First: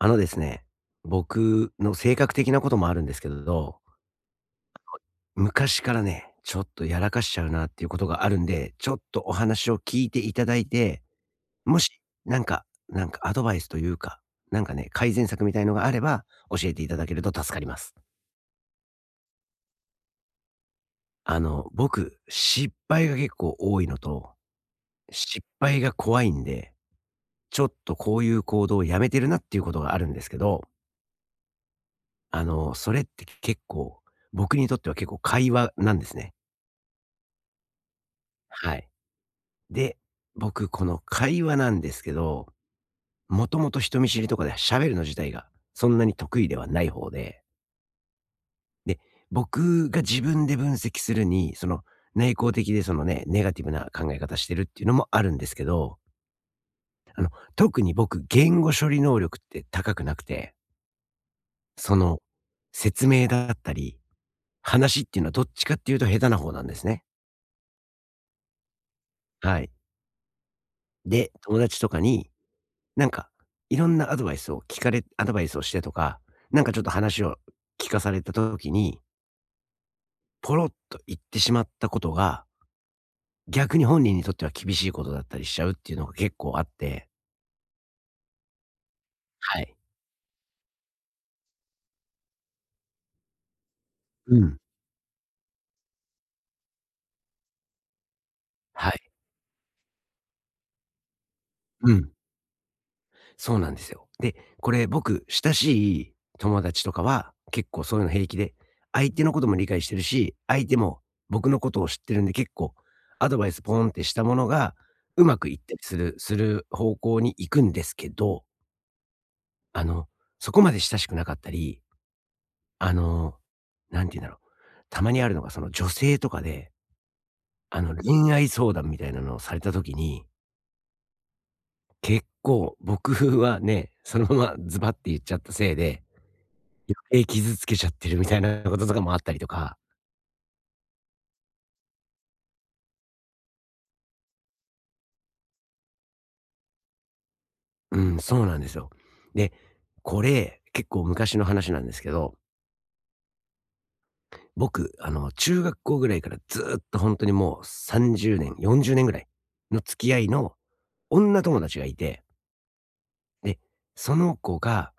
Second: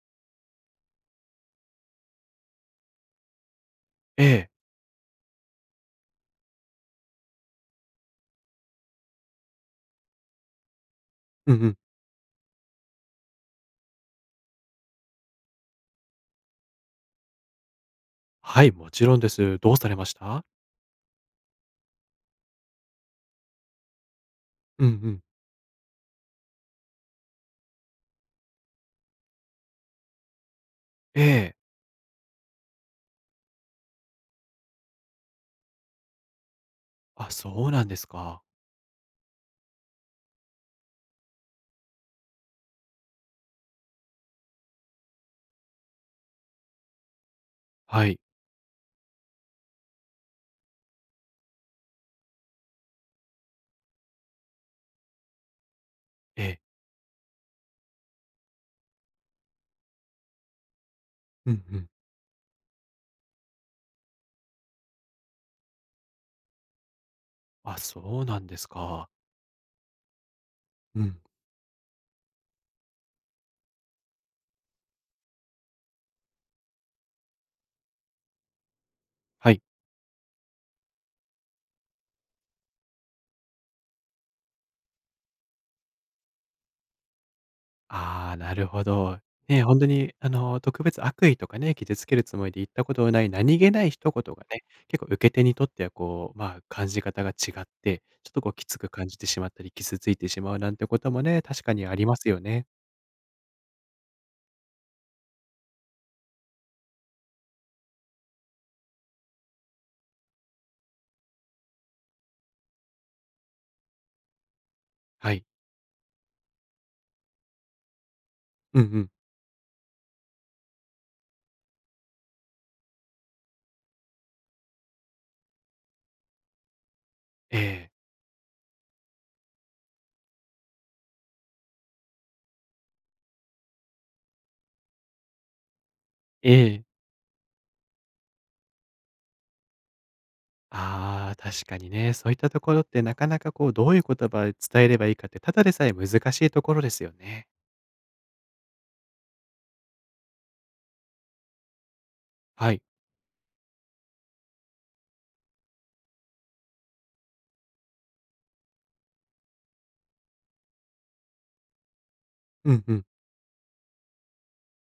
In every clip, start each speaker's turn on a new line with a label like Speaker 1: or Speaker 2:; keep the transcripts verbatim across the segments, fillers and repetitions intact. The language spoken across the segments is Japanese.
Speaker 1: あのですね、僕の性格的なこともあるんですけど、
Speaker 2: ええ。
Speaker 1: 昔からね、ちょっとやらかしちゃうなっていうことがあるんで、ちょっとお話を聞いていただいて、
Speaker 2: うんう
Speaker 1: も
Speaker 2: ん。
Speaker 1: し、なんか、なんかアドバイスというか、なんかね、改善策みたいのがあれば、教えていただけると助かります。
Speaker 2: はい、もちろんです。どうされました？
Speaker 1: あの、僕、失敗が結構多いのと、
Speaker 2: うんうん。
Speaker 1: 失敗が怖いんで、ちょっとこういう行動をやめてるなっていうことがあるんですけど、
Speaker 2: ええ。
Speaker 1: あの、それって結構、僕にとっては結構会話なんですね。
Speaker 2: あ、そうなんですか。
Speaker 1: はい。で、僕、この会話なんですけど、もともと人見知りとかで喋るの自体がそんなに得意ではない方で、
Speaker 2: はい。
Speaker 1: で、僕が自分で分析するに、その内向的でそのね、ネガティブな考え方してるっていうのもあるんですけど、
Speaker 2: ええ。
Speaker 1: あの、特に僕、言語処理能力って高くなくて、
Speaker 2: うんうん。
Speaker 1: その、説明だったり、話っていうのはどっちかっていうと下手な方なんですね。
Speaker 2: あ、そうなんですか。
Speaker 1: はい。
Speaker 2: うん、
Speaker 1: で、友達とかに、なんか、いろんなアドバイスを聞かれアドバイスをしてとか、なんかちょっと話を聞かされた時に、
Speaker 2: はい。
Speaker 1: ポロッと言ってしまったことが、逆に本人にとっては厳しいことだったりしちゃうっていうのが結構あって。
Speaker 2: ああ、なるほど。
Speaker 1: は
Speaker 2: ね、
Speaker 1: い。
Speaker 2: ほんとにあの、特別悪意とかね、傷つけるつもりで言ったことのない何気ない一言
Speaker 1: う
Speaker 2: が
Speaker 1: ん。
Speaker 2: ね、結構受け手にとってはこう、まあ、感じ方が違って、ちょっとこうきつ
Speaker 1: は
Speaker 2: く感
Speaker 1: い。
Speaker 2: じてしまったり、傷ついてしまうなんてこともね、確かに
Speaker 1: う
Speaker 2: あり
Speaker 1: ん。
Speaker 2: ますよね。
Speaker 1: そうなんですよ。で、これ僕、親しい友達とかは、結構そういうの平気で、相手のことも理解してるし、相手も僕のことを知ってるんで、結構アドバイスポーンってしたものが、う
Speaker 2: は
Speaker 1: ま
Speaker 2: い。
Speaker 1: くいったりするする方向に行くんですけど、
Speaker 2: うんうん。
Speaker 1: あの、そこまで親しくなかったり、あの、なんて言うんだろう。たまにあるのが、その女性とかで、
Speaker 2: え
Speaker 1: あ
Speaker 2: え。
Speaker 1: の、恋愛相談みたいなのをされた時に、結構僕はね、そのままズバって言っちゃったせいで、
Speaker 2: ええ。
Speaker 1: 余計傷つけちゃってるみたいなこととかもあったりとか。
Speaker 2: ああ、確かにね、そういったところってなかなかこう、どういう言葉で伝えればいいかって、ただでさえ難しいところですよね。
Speaker 1: うん、そうなんですよ。で、これ、結構昔の話なんですけど、
Speaker 2: はい。
Speaker 1: 僕、あの、中学校ぐらいからずっと本当にもうさんじゅうねん、よんじゅうねんぐらいの付き合いの女友達がいて、
Speaker 2: うんうん。
Speaker 1: で、その子が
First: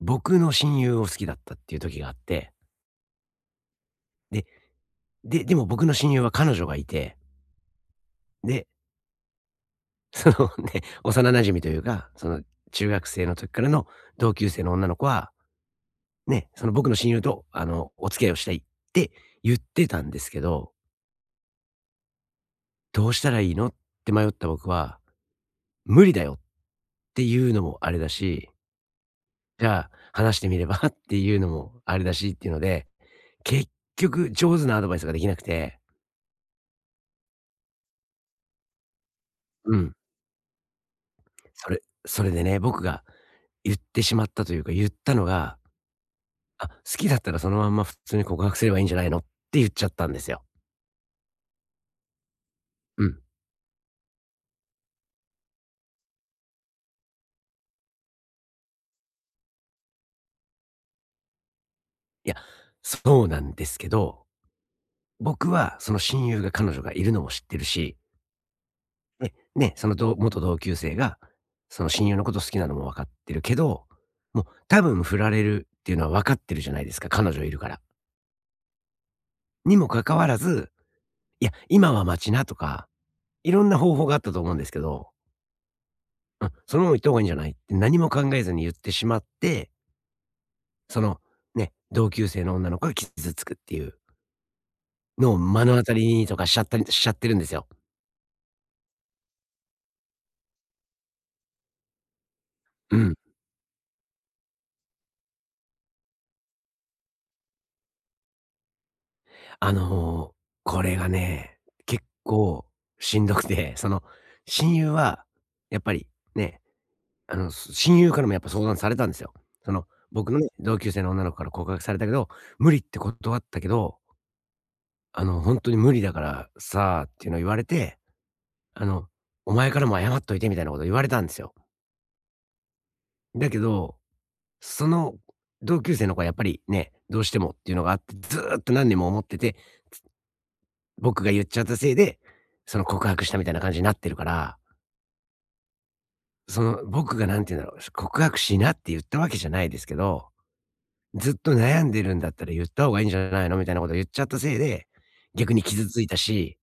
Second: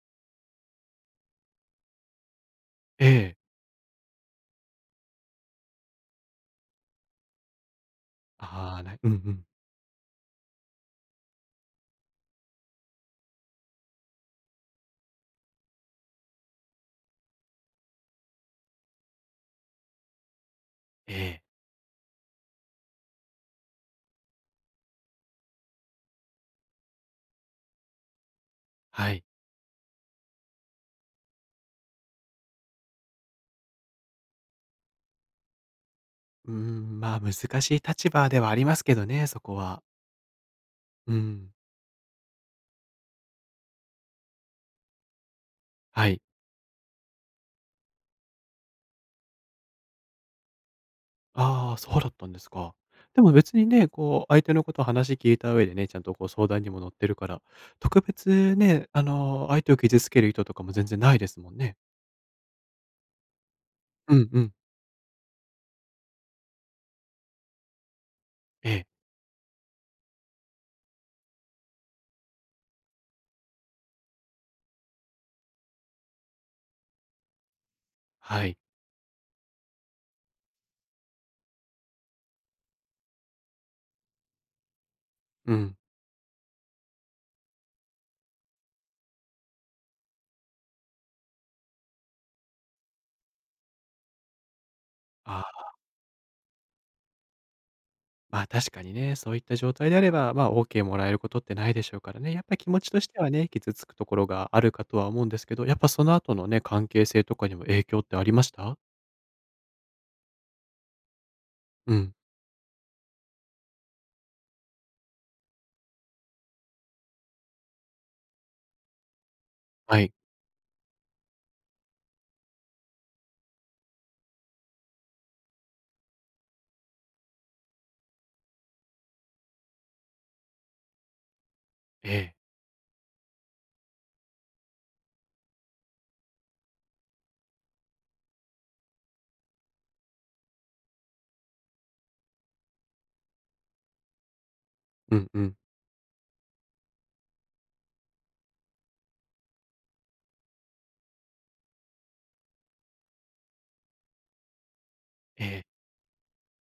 Speaker 1: 僕の親友を好きだったっていう時があって、
Speaker 2: ええ。
Speaker 1: で、で、でも僕の親友は彼女がいて、で、
Speaker 2: ああ、なうんうん。
Speaker 1: その ね、幼馴染というか、その中学生の時からの同級生の女の子は、ね、その僕の親友とあの、お付き合いをしたいって言ってたんですけど、
Speaker 2: ええ。
Speaker 1: どうしたらいいのって迷った僕は、無理だよっていうのもあれだし、
Speaker 2: はい。
Speaker 1: じゃあ話してみれば っていうのもあれだしっていうので、結局上手なアドバイスができなくて、
Speaker 2: うーん、まあ、難しい立場ではありますけどね、そこ
Speaker 1: う
Speaker 2: は。
Speaker 1: ん。
Speaker 2: うん。
Speaker 1: それそれでね、僕が言ってしまったというか、言ったのが、
Speaker 2: はい。
Speaker 1: 「あ、好きだったらそのまんま普通に告白すればいいんじゃないの？」って言っちゃったんですよ。
Speaker 2: ああ、そうだったんですか。
Speaker 1: うん。
Speaker 2: でも別にね、こう、相手のことを話聞いた上でね、ちゃんとこう、相談にも乗ってるから、特別ね、あの、相手を傷つける意図とかも全然ないですもんね。
Speaker 1: いや、そうなんですけ
Speaker 2: う
Speaker 1: ど、
Speaker 2: んうん。
Speaker 1: 僕はその親友が彼女がいるのも知ってるし、
Speaker 2: ええ。
Speaker 1: ね、ね、その同元同級生が、その親友のこと好きなのも分かってるけど、もう多分振られるっていうのは分かってるじゃないですか、彼女いるから。
Speaker 2: はい。
Speaker 1: にもかかわらず、いや、今は待ちなとか、いろんな方法があったと思うんですけど、
Speaker 2: うん。
Speaker 1: うん、そのまま行った方がいいんじゃないって何も考えずに言ってしまって、その、ね、同級生の女の子が傷つくっていうのを
Speaker 2: あ
Speaker 1: 目
Speaker 2: あ。
Speaker 1: の当たりにとかしちゃったりしちゃってるんですよ。
Speaker 2: まあ、確かにね、そういった状態であれば、まあ、オーケー もらえることってないでしょうからね。やっぱり気持ち
Speaker 1: う
Speaker 2: とし
Speaker 1: ん。
Speaker 2: てはね、傷つくところがあるかとは思うんですけど、やっぱその後のね、関係性とかにも影響ってありました？
Speaker 1: あの、これがね、
Speaker 2: う
Speaker 1: 結
Speaker 2: ん。
Speaker 1: 構しんどくて、その、親友はやっぱりね、あの、す親友からもやっぱ相談されたんですよ。その、
Speaker 2: はい。
Speaker 1: 僕のね、同級生の女の子から告白されたけど、無理って断ったけど、あの、本当に無理だからさっていうのを言われて、あの、お前からも謝っといてみたいなこと言われたんですよ。
Speaker 2: ええ。
Speaker 1: だけど、その同級生の子はやっぱりね、どうしてもっていうのがあって、ずーっと何年も思ってて、僕が言っちゃったせいで、その告白したみたいな感じになってるから、
Speaker 2: うんうん。
Speaker 1: その僕がなんて言うんだろう、告白しなって言ったわけじゃないですけど、ずっと悩んでるんだったら言った方がいいんじゃないのみたいなことを言っちゃったせいで、
Speaker 2: え
Speaker 1: 逆に
Speaker 2: え。
Speaker 1: 傷ついたし、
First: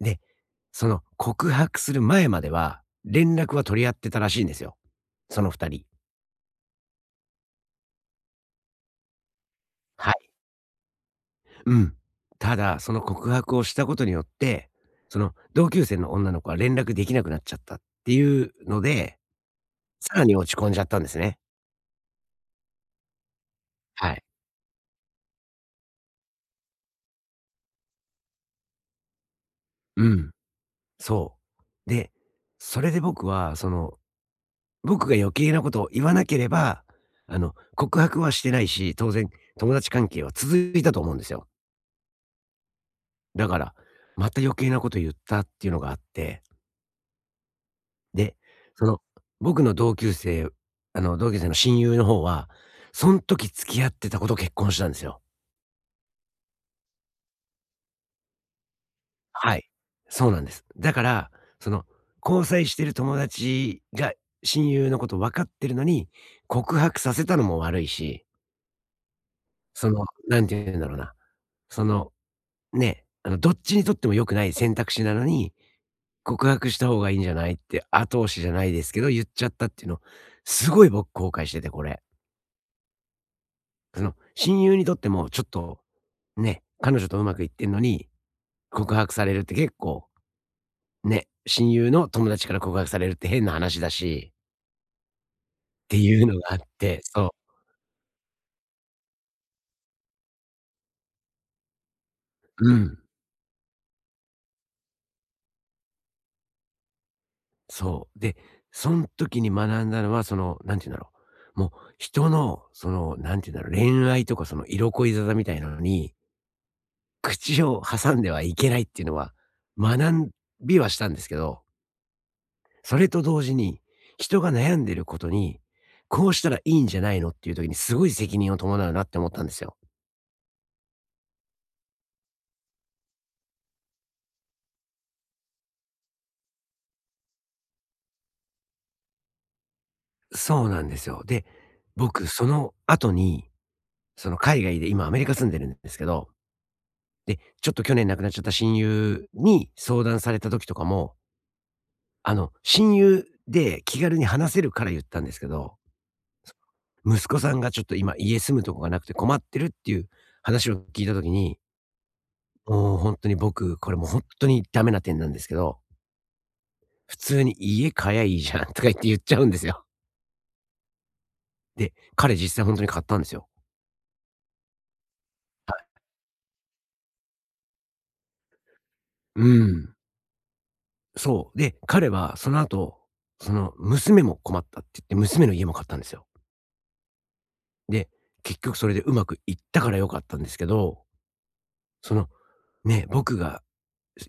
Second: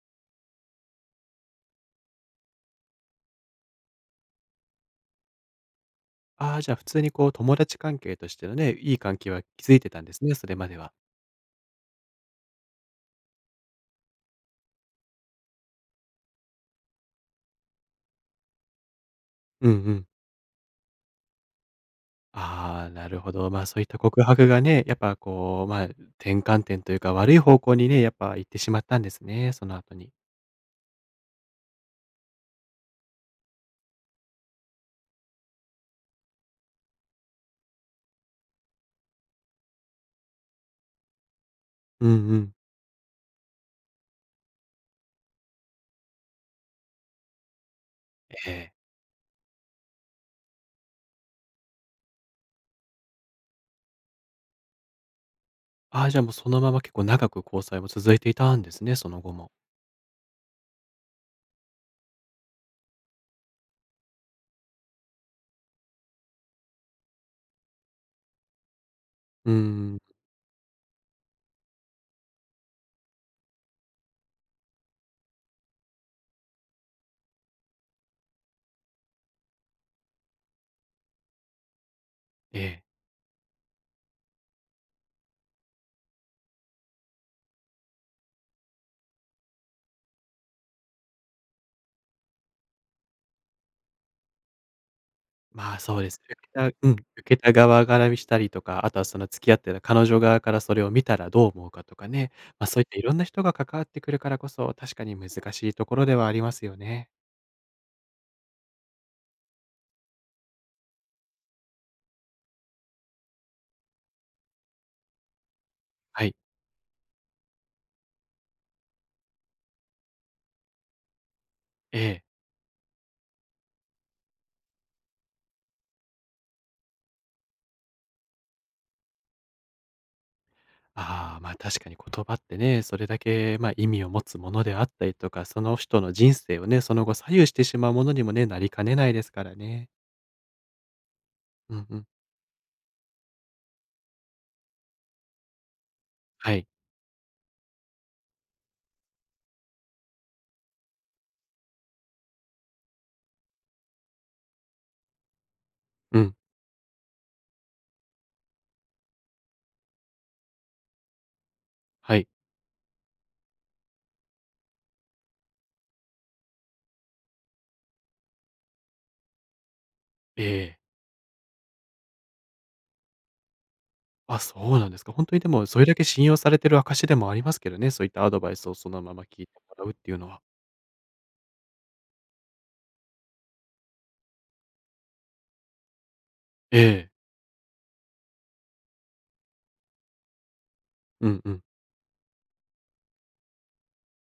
Speaker 1: で、その告白する前までは、連絡は取り合ってたらしいんですよ。その二人。
Speaker 2: ああ、じゃあ普通にこう、友達関係としてのね、いい関係は築いてたん
Speaker 1: は
Speaker 2: です
Speaker 1: い。
Speaker 2: ね、それまでは。
Speaker 1: うん。ただ、その告白をしたことによって、その同級生の女の子は連絡できなくなっちゃったっていうので、
Speaker 2: うんうん。
Speaker 1: さらに落ち込んじゃったんですね。
Speaker 2: ああ、なるほど。まあ、そういった
Speaker 1: は
Speaker 2: 告
Speaker 1: い。
Speaker 2: 白がね、やっぱこう、まあ、転換点というか、悪い方向にね、やっぱ行ってしまったんですね、その後
Speaker 1: う
Speaker 2: に。
Speaker 1: ん。そう。で、それで僕は、その、僕が余計なことを言わなければ、あの、告白はしてないし、当然友達関係は続いたと思うんですよ。
Speaker 2: うんうん。
Speaker 1: だから、また余計なこと言ったっていうのがあって、で、
Speaker 2: ええ。
Speaker 1: その、僕の同級生あの、同級生の親友の方は、そん時付き合ってた子と結婚したんですよ。
Speaker 2: ああ、じゃあもうそのまま結構長く交際も続いていたんですね、その後も。
Speaker 1: はい。そうなんです。だから、その、交際してる友達が親友のこと分かってるのに、告白させたのも悪いし、
Speaker 2: うー
Speaker 1: そ
Speaker 2: ん、
Speaker 1: の、なんて言うんだろうな、その、ね、あの、どっちにとっても良くない選択肢なのに、告白した方がいいんじゃないって後押しじゃないですけど、言っちゃったっていうの、すごい僕後悔してて、これ。
Speaker 2: ええ。
Speaker 1: その、親友にとってもちょっと、ね、彼女とうまくいってんのに、告白されるって結構、ね、親友の友達から告白されるって変な話だし、
Speaker 2: まあ、
Speaker 1: って
Speaker 2: そうです。
Speaker 1: いう
Speaker 2: 受
Speaker 1: の
Speaker 2: け
Speaker 1: があっ
Speaker 2: たうん、
Speaker 1: て、
Speaker 2: 受
Speaker 1: そう。
Speaker 2: けた側からしたりとか、あとはその付き合ってた彼女側からそれを見たらどう思うかとかね、ま、
Speaker 1: う
Speaker 2: そういっ
Speaker 1: ん、
Speaker 2: たいろんな人が関わってくるからこそ、確かに難しいところではありますよね。
Speaker 1: そう。で、そん時に学んだのは、その、なんて言うんだろう、もう人の、その、なんて言うんだろう、恋愛とかその色恋沙汰みたいなのに、
Speaker 2: はい、
Speaker 1: 口を挟んではいけないっていうのは、学びはしたんですけど、
Speaker 2: ええ。
Speaker 1: それと同時に、人が悩んでることに、こうしたらいいんじゃないのっていう時にすごい責任を伴うなって思ったんですよ。
Speaker 2: ああ、ま、確かに言葉ってね、それだけ、ま、意味を持つものであったりとか、その人の人生をね、その後左右してしまうものにもね、なりかねないですからね。
Speaker 1: そうなんですよ。で、
Speaker 2: うんうん。
Speaker 1: 僕その後に、その海外で今アメリカ住んでるんですけど、
Speaker 2: はい。
Speaker 1: で、ちょっと去年亡くなっちゃった親友に相談された時とかも、あの、親友で気軽に話せるから言ったんですけど、
Speaker 2: うん、
Speaker 1: 息子さんがちょっと今家住むとこがなくて困ってるっていう話を聞いた時に、
Speaker 2: はい。
Speaker 1: もう本当に僕、これもう本当にダメな点なんですけど、普通に家買やいいじゃんとか言って言っちゃうんですよ。
Speaker 2: ええ。
Speaker 1: で、彼実際本当に買ったんですよ。
Speaker 2: あ、そうなんですか。本当にでもそれだけ信用されてる証でもありますけどね、そういったアドバイスをそのまま聞い
Speaker 1: う
Speaker 2: てもらう
Speaker 1: ん。
Speaker 2: っていうのは。
Speaker 1: そう。で、彼はその後、その娘も困ったって言って、娘の家も買ったんですよ。
Speaker 2: ええ。
Speaker 1: で、結局それでうまくいったから良かったんですけど、
Speaker 2: うんうん。
Speaker 1: その、ね、僕が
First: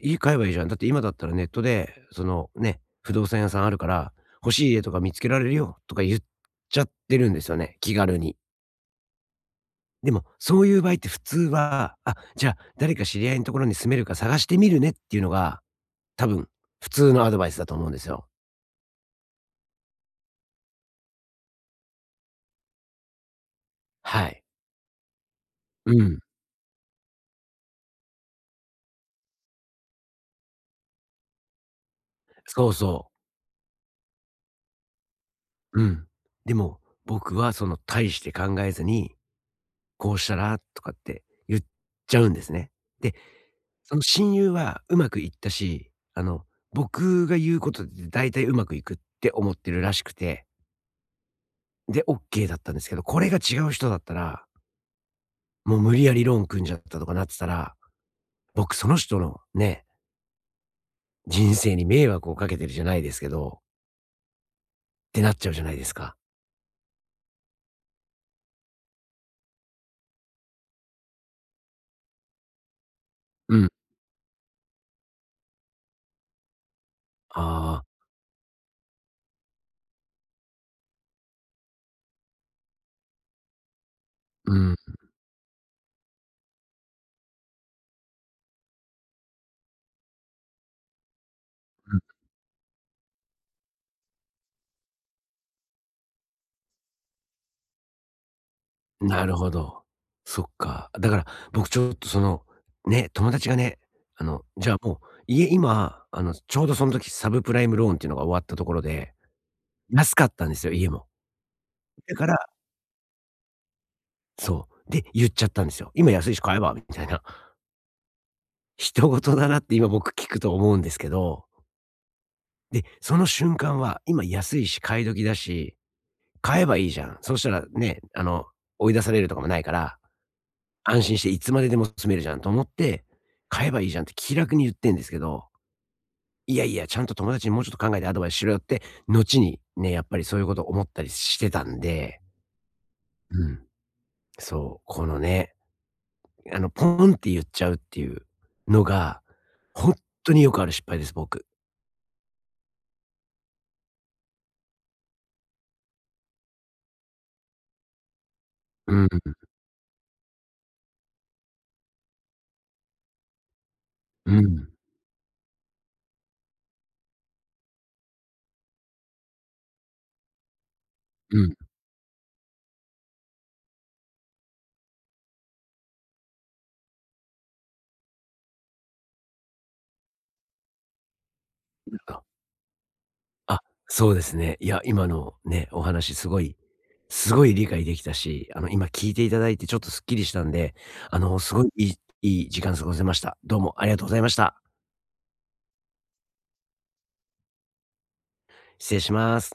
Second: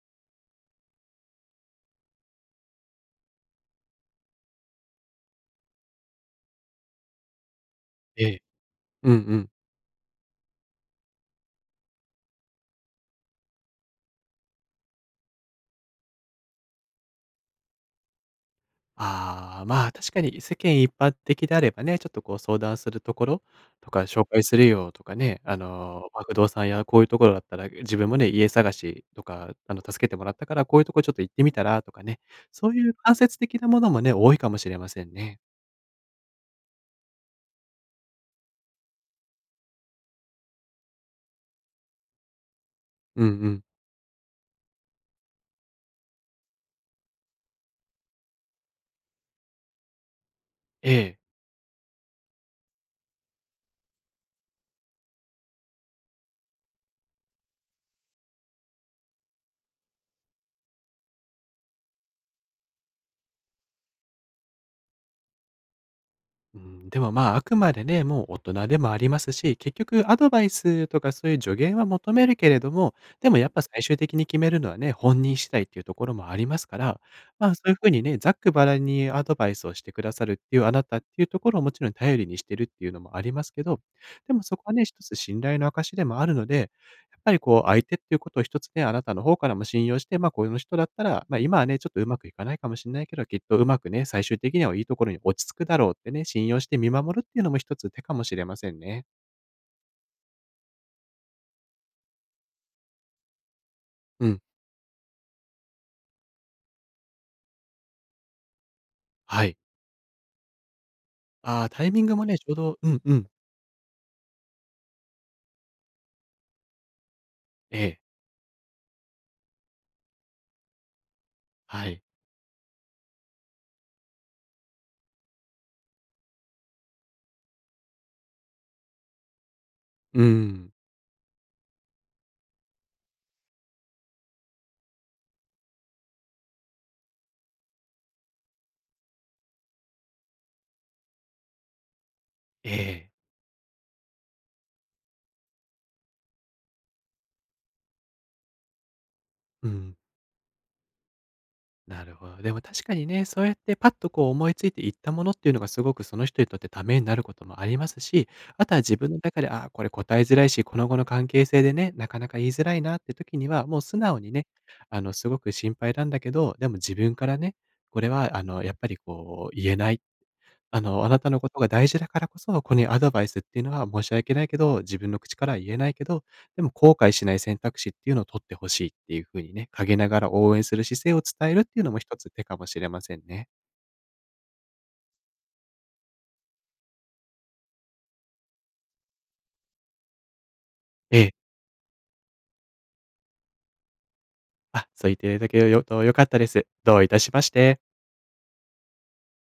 Speaker 1: 「家買えばいいじゃん。だって今だったらネットで、その、ね、不動産屋さんあるから、欲しい家とか見つけられるよ」とか言っちゃってるんですよね、気軽
Speaker 2: え
Speaker 1: に。
Speaker 2: え。うんうん。
Speaker 1: でも、そういう場合って普通は、あ、じゃあ、誰か知り合いのところに住めるか探してみるねっていうのが、多分、普通のアドバイスだと思うんですよ。
Speaker 2: ああ、まあ、確かに世間一般的であればね、ちょっとこう相談するところとか、
Speaker 1: は
Speaker 2: 紹
Speaker 1: い。
Speaker 2: 介するよとかね、あ
Speaker 1: う
Speaker 2: の、
Speaker 1: ん。
Speaker 2: ま、不動産やこういうところだったら、自分もね、家探しとか、あの、助けてもらったから、こういうところちょっと行ってみたらとかね、
Speaker 1: そ
Speaker 2: そ
Speaker 1: う
Speaker 2: ういう
Speaker 1: そ
Speaker 2: 間接的なものもね、多いかもしれませんね。
Speaker 1: う。うん。でも、僕はその大して考えずに、こうしたらとかって言っちゃうんですね。で、
Speaker 2: うんうん。
Speaker 1: その親友はうまくいったし、あの、僕が言うことで大体うまくいくって思ってるらしくて、
Speaker 2: ええ。
Speaker 1: で、オッケーだったんですけど、これが違う人だったら、もう無理やりローン組んじゃったとかなってたら、僕その人のね、人生に迷惑をかけてるじゃないですけど、ってなっちゃうじゃないですか。
Speaker 2: うん、でもまあ、あくまでね、もう大人でもありますし、結局アドバイスとかそういう助言は求めるけれども、でもやっ
Speaker 1: う
Speaker 2: ぱ
Speaker 1: ん。
Speaker 2: 最終的に決めるのはね、本人次第っていうところもありますから、まあそういう
Speaker 1: あ
Speaker 2: ふ
Speaker 1: あ、
Speaker 2: うにね、ざっくばらんにアドバイスをしてくださるっていうあなたっていうところをもちろん頼りにしてるっていうのもありますけど、でも
Speaker 1: うん、
Speaker 2: そこ
Speaker 1: う
Speaker 2: はね、
Speaker 1: ん。
Speaker 2: 一つ信頼の証でもあるので、ぱりこう相手っていうことを一つね、あなたの方からも信用して、ま、あこの人だったら、ま、あ今はね、ちょっとうまくいかないかもしれないけど、きっとうまくね、最終的にはいいところに落ち着くだろうってね、信用して見守るっていうのも一つ手かもしれませんね。
Speaker 1: なるほど。そっか。だから僕ちょっとその、ね、友達がね、あ
Speaker 2: う
Speaker 1: の、
Speaker 2: ん、
Speaker 1: じゃあもう、家今、あの、ちょうどその時サブプライムローンっていうのが終わったところで、
Speaker 2: はい。
Speaker 1: 安かったんですよ、家も。
Speaker 2: ああ、タイミン
Speaker 1: だ
Speaker 2: グも
Speaker 1: か
Speaker 2: ね、ち
Speaker 1: ら
Speaker 2: ょうどうんうん。
Speaker 1: そう。で、言っちゃったんですよ。今安いし買えばみたいな。
Speaker 2: ええ、
Speaker 1: 人事だなって今僕聞くと思うんですけど、
Speaker 2: はい。
Speaker 1: で、その瞬間は今安いし買い時だし買えばいいじゃん。そしたらね、あの、追い出されるとかもないから、
Speaker 2: うん。
Speaker 1: 安心していつまででも住めるじゃんと思って、買えばいいじゃんって気楽に言ってんですけど、いやいや、ちゃんと友達にもうちょっと考えてアドバイスしろよって、後にね、やっぱりそういうこと思ったりしてたんで、
Speaker 2: ええ、
Speaker 1: うん、そう、このね、あの、ポンって言っちゃうっていうのが、
Speaker 2: う
Speaker 1: ほん
Speaker 2: ん。
Speaker 1: とによくある失敗です、僕。
Speaker 2: なるほど。でも確かにね、そうやってパッとこう思いついていったものっていうのがすごくその人にとってためになることもありますし、あとは
Speaker 1: う
Speaker 2: 自
Speaker 1: ん、
Speaker 2: 分の中で、ああ、これ答えづらいし、この後の関係性でね、なかなか言いづらいなって時には、もう素直
Speaker 1: う
Speaker 2: にね、
Speaker 1: ん、
Speaker 2: あの、すごく心配なんだけど、でも自分からね、これはあの、やっぱりこう言えない。あの、あなた
Speaker 1: う
Speaker 2: のこ
Speaker 1: ん。
Speaker 2: とが大事だからこそ、ここにアドバイスっていうのは申し訳ないけど、自分の口からは言えないけど、でも後悔しない選択肢っていうのを取ってほしいっていう風にね、陰ながら応援する姿勢を伝えるっていうのも一つ手かもしれませんね。
Speaker 1: あ、そうですね。いや、今のね、お話すごい、すごい理解できたし、あの、今聞いていただいてちょっとスッキリしたんで、あ
Speaker 2: ええ。
Speaker 1: の、すごいいいいい時間過ごせました。どうもありがとうございました。
Speaker 2: あ、そう言っていただけるよと良かったです。どういたしまして。
Speaker 1: 失礼します。